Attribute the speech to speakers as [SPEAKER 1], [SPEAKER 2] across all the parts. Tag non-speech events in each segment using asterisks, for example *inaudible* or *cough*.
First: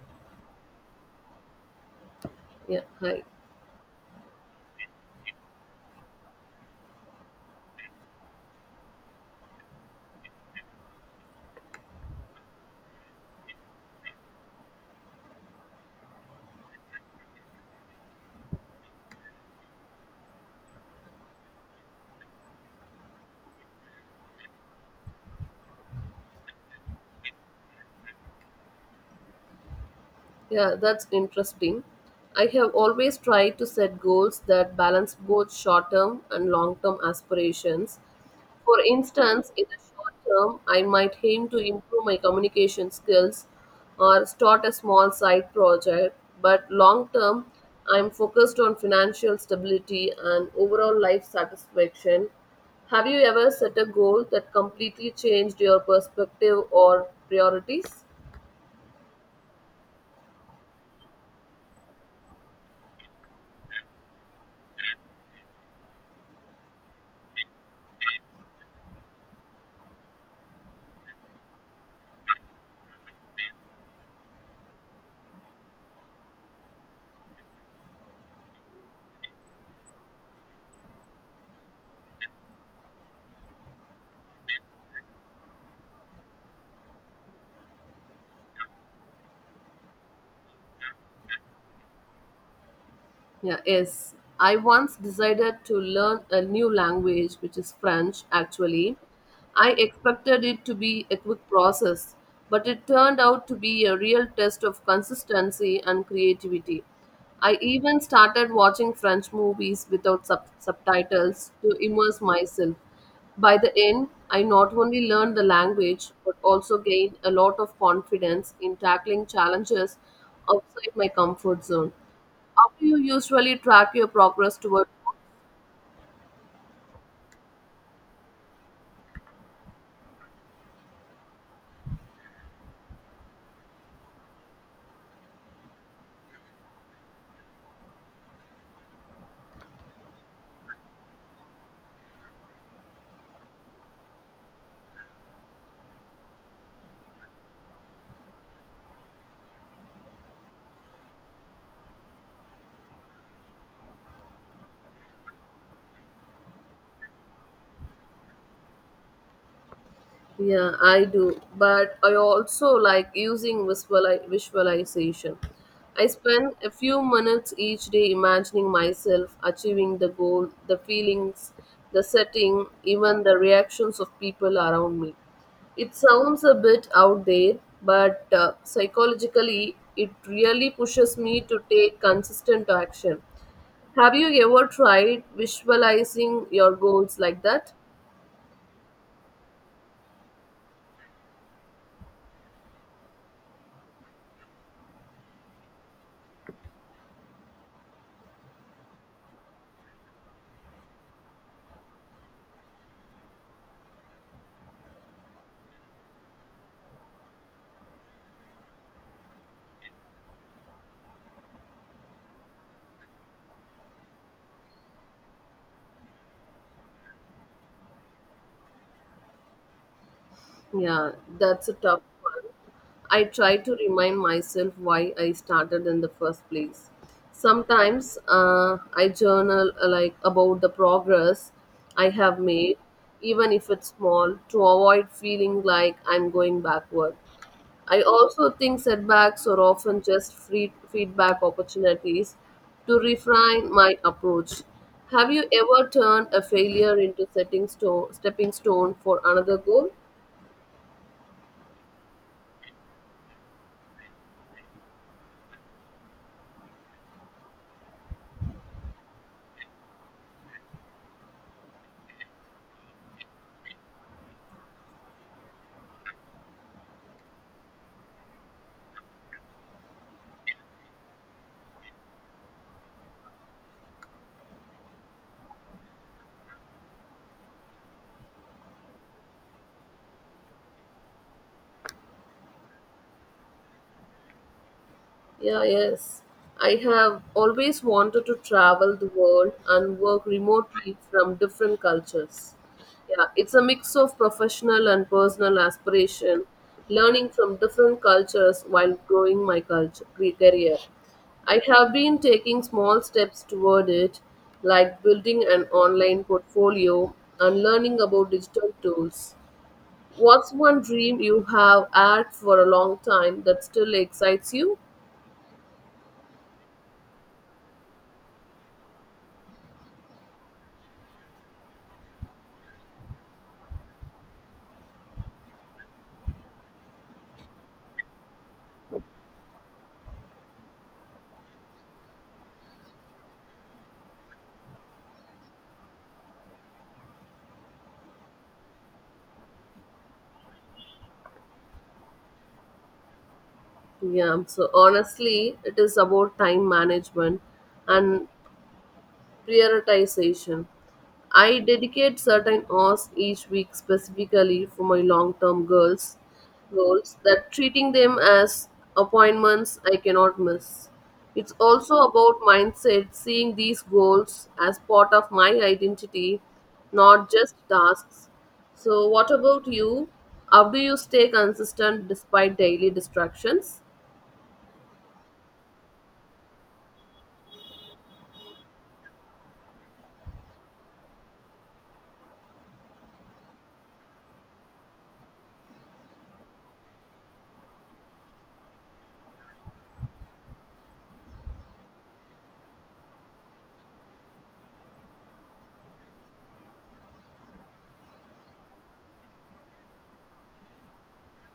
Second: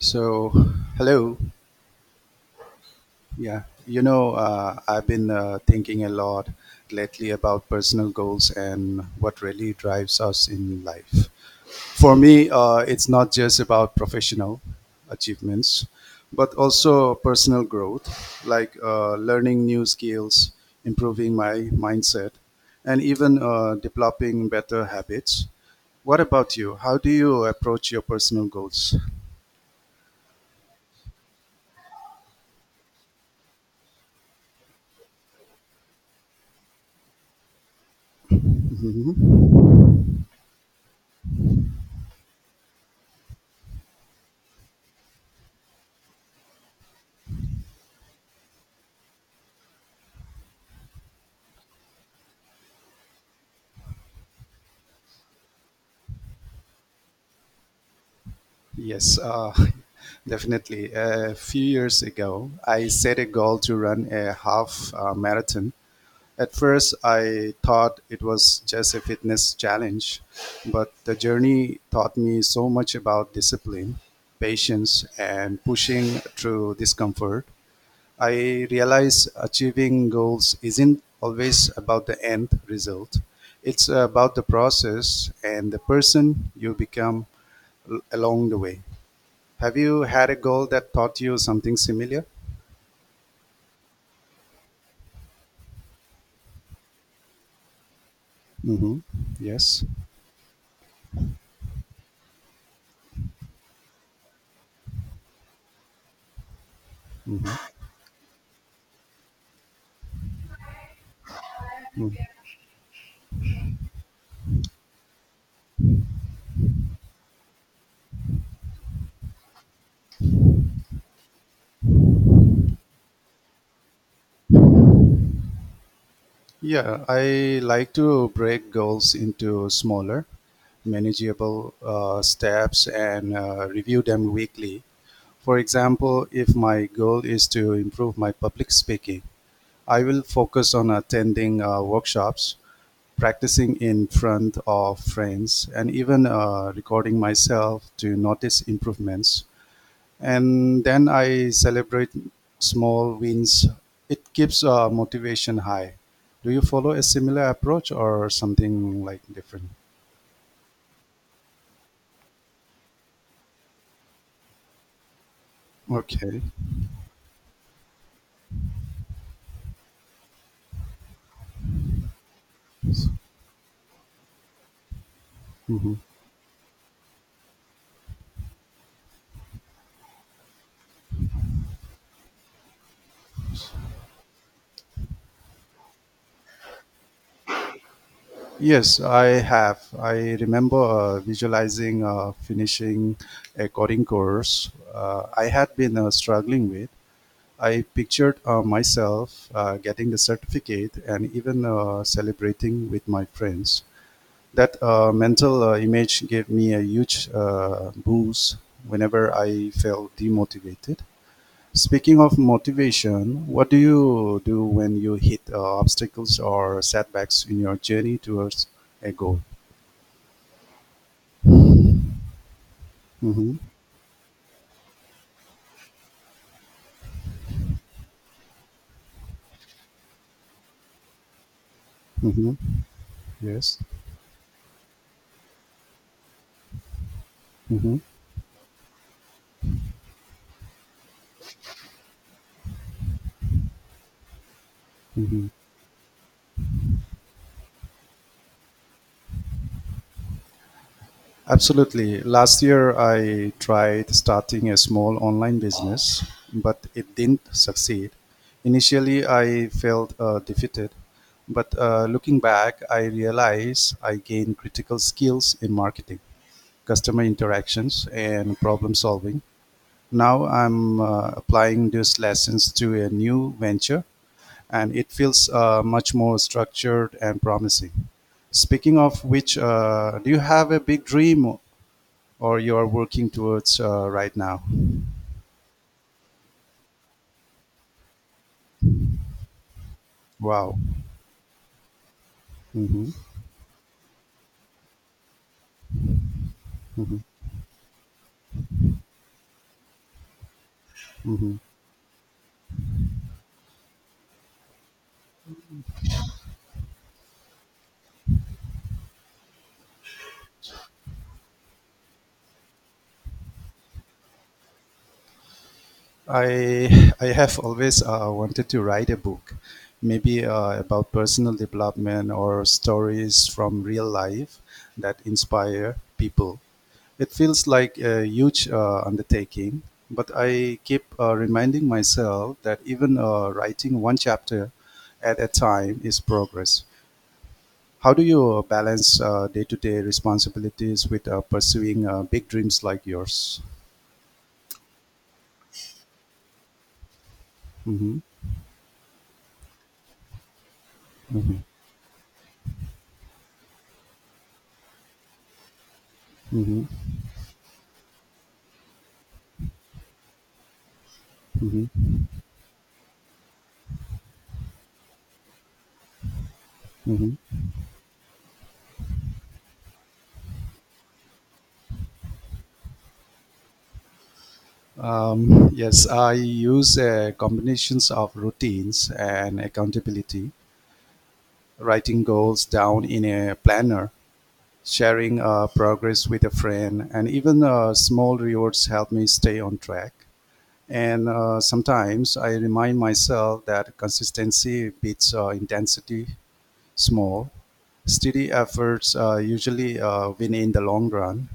[SPEAKER 1] So, hello.
[SPEAKER 2] Yeah, hi.
[SPEAKER 1] I've been thinking a lot lately about personal goals and what really drives us in life. For me, it's not just about professional achievements, but also personal growth, like learning new skills, improving my mindset, and even developing better habits. What about you? How do you approach your personal goals?
[SPEAKER 2] Yeah, that's interesting. I have always tried to set goals that balance both short term and long term aspirations. For
[SPEAKER 1] *laughs*
[SPEAKER 2] instance, in the short term, I might aim to improve my communication skills or start a small side project, but long term, I'm focused on financial stability and overall life satisfaction. Have you ever set a goal that completely changed your perspective or priorities?
[SPEAKER 1] Yes, *laughs* definitely. A few years ago, I set a goal to run a half marathon. At first, I thought it was just a fitness challenge, but the journey taught me so much about discipline, patience, and pushing through discomfort. I realized achieving goals isn't always about the end result, it's about the process and the person you become along the way. Have you had a goal that taught you something similar?
[SPEAKER 2] Yeah, yes. I once decided to learn a new language, which is French actually.
[SPEAKER 1] Mm-hmm.
[SPEAKER 2] I
[SPEAKER 1] Yes.
[SPEAKER 2] expected it to be a quick process, but it turned out to be a real test of consistency and creativity. I even started watching French movies without subtitles to
[SPEAKER 1] Mm.
[SPEAKER 2] immerse myself. By the end, I not only learned the language but also gained a lot of confidence in tackling challenges outside my comfort zone. How do you usually track your progress toward?
[SPEAKER 1] Yeah, I like to break goals into smaller, manageable steps and review them weekly. For example, if my goal is to improve my public speaking, I will focus on attending workshops, practicing in front of friends, and even recording myself to notice improvements. And then I celebrate small wins. It keeps motivation high. Do you follow a similar approach or something like different?
[SPEAKER 2] Yeah, I do, but I also like using visualization. I
[SPEAKER 1] Okay.
[SPEAKER 2] spend a few minutes each day imagining myself achieving the goal, the feelings, the setting, even the reactions of people around me.
[SPEAKER 1] hmm
[SPEAKER 2] It sounds a bit out there, but psychologically, it really pushes me to take consistent action. Have you ever tried visualizing your goals like that?
[SPEAKER 1] Yes, I have. I remember visualizing finishing a coding course I had been struggling with. I pictured myself getting the certificate and even celebrating with my friends. That mental image gave me a huge boost whenever I felt demotivated. Speaking of motivation, what do you do when you hit obstacles or setbacks in your journey towards a goal?
[SPEAKER 2] Yeah, that's a tough one. I
[SPEAKER 1] Mm-hmm.
[SPEAKER 2] try to remind myself why I started in the first place. Sometimes I journal like about the progress I have
[SPEAKER 1] Mm-hmm.
[SPEAKER 2] made, even if
[SPEAKER 1] Yes.
[SPEAKER 2] it's small, to avoid feeling like I'm going backward.
[SPEAKER 1] Mm-hmm.
[SPEAKER 2] I also think setbacks are often just free feedback opportunities to refine my approach. Have you
[SPEAKER 1] Mm-hmm.
[SPEAKER 2] ever turned a failure into stepping stone for another goal?
[SPEAKER 1] Absolutely. Last year, I tried starting a small online business, but it didn't succeed. Initially, I felt defeated, but looking back, I realized I gained critical skills in marketing, customer interactions, and problem solving. Now I'm applying these lessons to a new venture, and it feels much more structured and promising. Speaking of which, do you have a big dream or you are working towards right now?
[SPEAKER 2] Yeah, yes. I have always wanted to travel the world and work
[SPEAKER 1] Wow.
[SPEAKER 2] remotely from different cultures.
[SPEAKER 1] hmm
[SPEAKER 2] Yeah, it's a mix of professional and personal aspiration, learning from different cultures while growing my career.
[SPEAKER 1] hmm
[SPEAKER 2] I have been taking small steps toward it, like building an online portfolio and learning about digital tools. What's one dream you have had for a long time that still excites you?
[SPEAKER 1] I have always wanted to write a book, maybe about personal development or stories from real life that inspire people. It feels like a huge undertaking, but I keep reminding myself that even writing one chapter at a time is progress. How do you balance day-to-day responsibilities with pursuing big dreams like yours?
[SPEAKER 2] Yeah, so honestly, it is about time management
[SPEAKER 1] hmm
[SPEAKER 2] and prioritization. I
[SPEAKER 1] hmm
[SPEAKER 2] dedicate certain hours each week specifically for my long-term goals,
[SPEAKER 1] hmm
[SPEAKER 2] goals that treating them as appointments I cannot miss. It's
[SPEAKER 1] hmm
[SPEAKER 2] also about mindset, seeing these goals as part of my identity, not
[SPEAKER 1] hmm
[SPEAKER 2] just tasks. So what about you? How do you stay consistent despite daily distractions?
[SPEAKER 1] yes, I use combinations of routines and accountability, writing goals down in a planner, sharing progress with a friend, and even small rewards help me stay on track. And sometimes I remind myself that consistency beats intensity small steady efforts usually win in the long run.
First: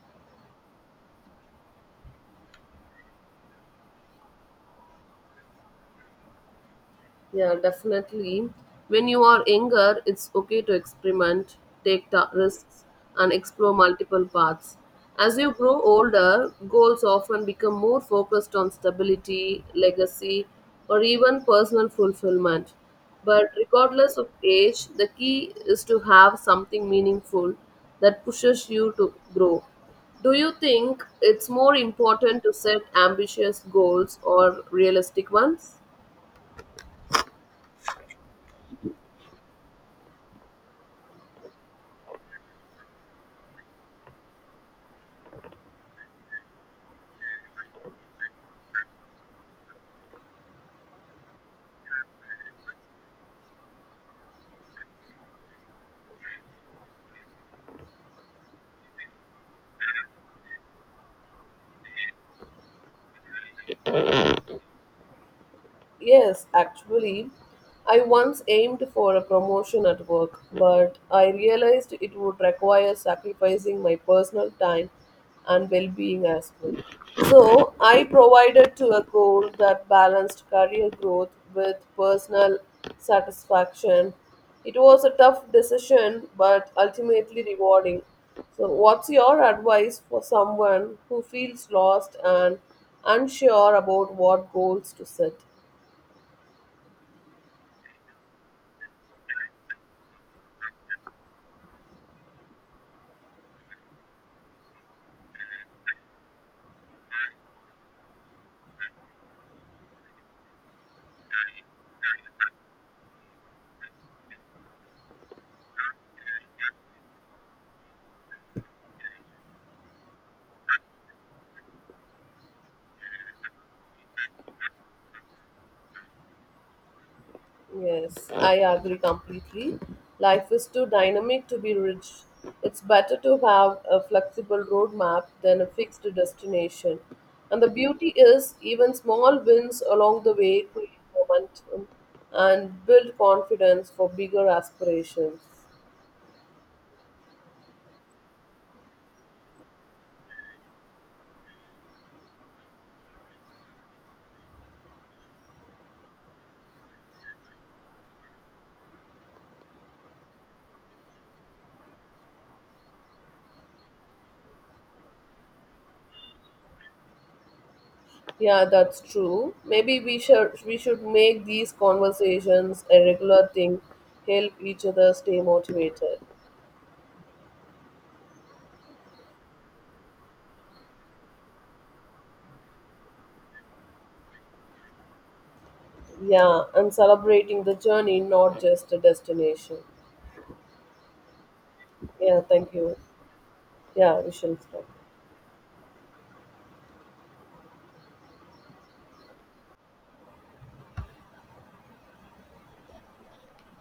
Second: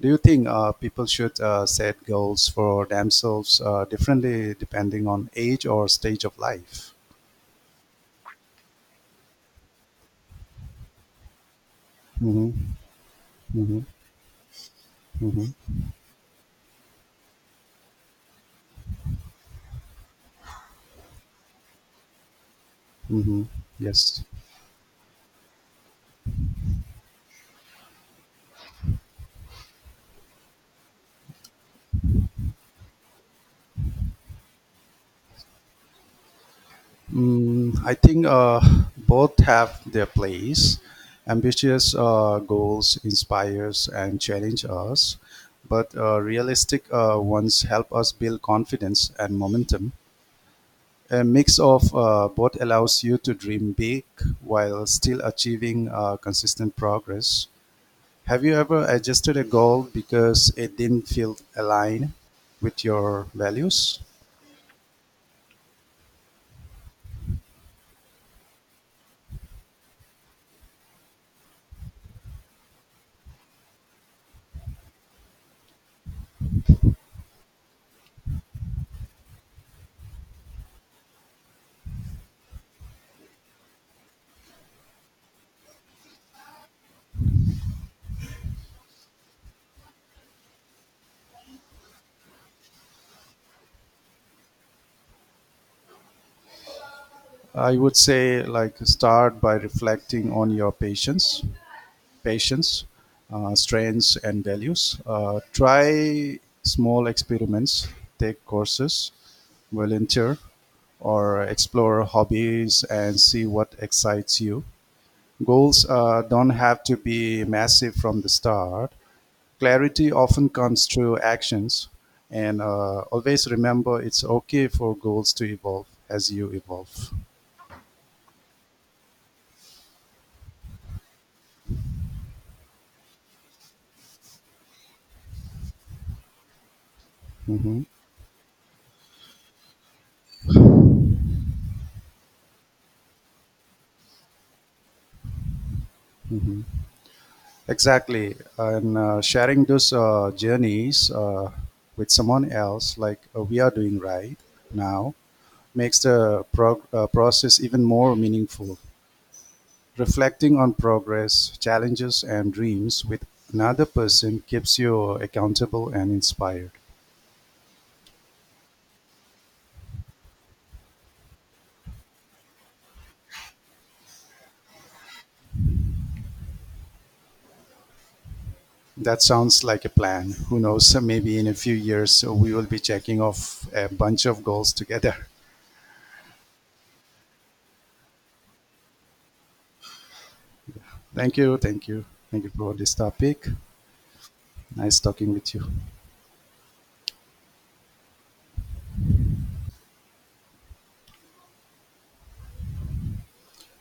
[SPEAKER 1] Do you think people should set goals for themselves differently depending on age or stage of life?
[SPEAKER 2] Yeah, definitely. When you are younger, it's okay to experiment,
[SPEAKER 1] hmm
[SPEAKER 2] risks, and explore
[SPEAKER 1] hmm
[SPEAKER 2] multiple paths. As you
[SPEAKER 1] hmm
[SPEAKER 2] grow older, goals often become more focused on stability, legacy, or even personal fulfillment.
[SPEAKER 1] hmm
[SPEAKER 2] But regardless
[SPEAKER 1] Yes.
[SPEAKER 2] of age, the key is to have something meaningful that pushes you to grow. Do you think it's more important to set ambitious goals or realistic ones?
[SPEAKER 1] I think both have their place. Ambitious goals inspires and challenge us, but realistic ones help us build confidence and momentum. A mix of both allows you to dream big while still achieving consistent progress. Have you ever adjusted a goal because it didn't feel aligned with your values?
[SPEAKER 2] Yes, actually, I once aimed for a promotion at work, but I realized it would require sacrificing my personal time and well being as well. So, I provided to a goal that balanced career growth with personal satisfaction. It was a tough decision, but ultimately rewarding. So, what's your advice for someone who feels lost and unsure about what goals to set?
[SPEAKER 1] I would say, like, start by reflecting on your patience, strengths, and values. Try small experiments, take courses, volunteer, or explore hobbies and see what excites you. Goals don't have to be massive from the start. Clarity often comes through actions, and always remember it's okay for goals to evolve as you evolve.
[SPEAKER 2] Yes, I agree completely. Life is too dynamic to be rigid. It's better to have a flexible roadmap than a fixed destination. And the
[SPEAKER 1] Mhm,
[SPEAKER 2] beauty is, even small wins along the way create momentum and build confidence for bigger aspirations.
[SPEAKER 1] mhm. Exactly, and sharing those journeys with someone else, like we are doing right now, makes the process even more meaningful. Reflecting on progress, challenges, and dreams with another person keeps you accountable and inspired.
[SPEAKER 2] Yeah, that's true. Maybe we should make these conversations a regular thing, help each other stay motivated.
[SPEAKER 1] That sounds like a plan. Who knows? *laughs* Maybe in a few years we will be checking off a bunch of goals together.
[SPEAKER 2] Yeah, and celebrating the journey, not just a destination.
[SPEAKER 1] *laughs* Thank you.
[SPEAKER 2] Yeah,
[SPEAKER 1] Thank you
[SPEAKER 2] thank
[SPEAKER 1] for this
[SPEAKER 2] you.
[SPEAKER 1] topic.
[SPEAKER 2] Yeah, we shall stop.
[SPEAKER 1] Nice talking with you.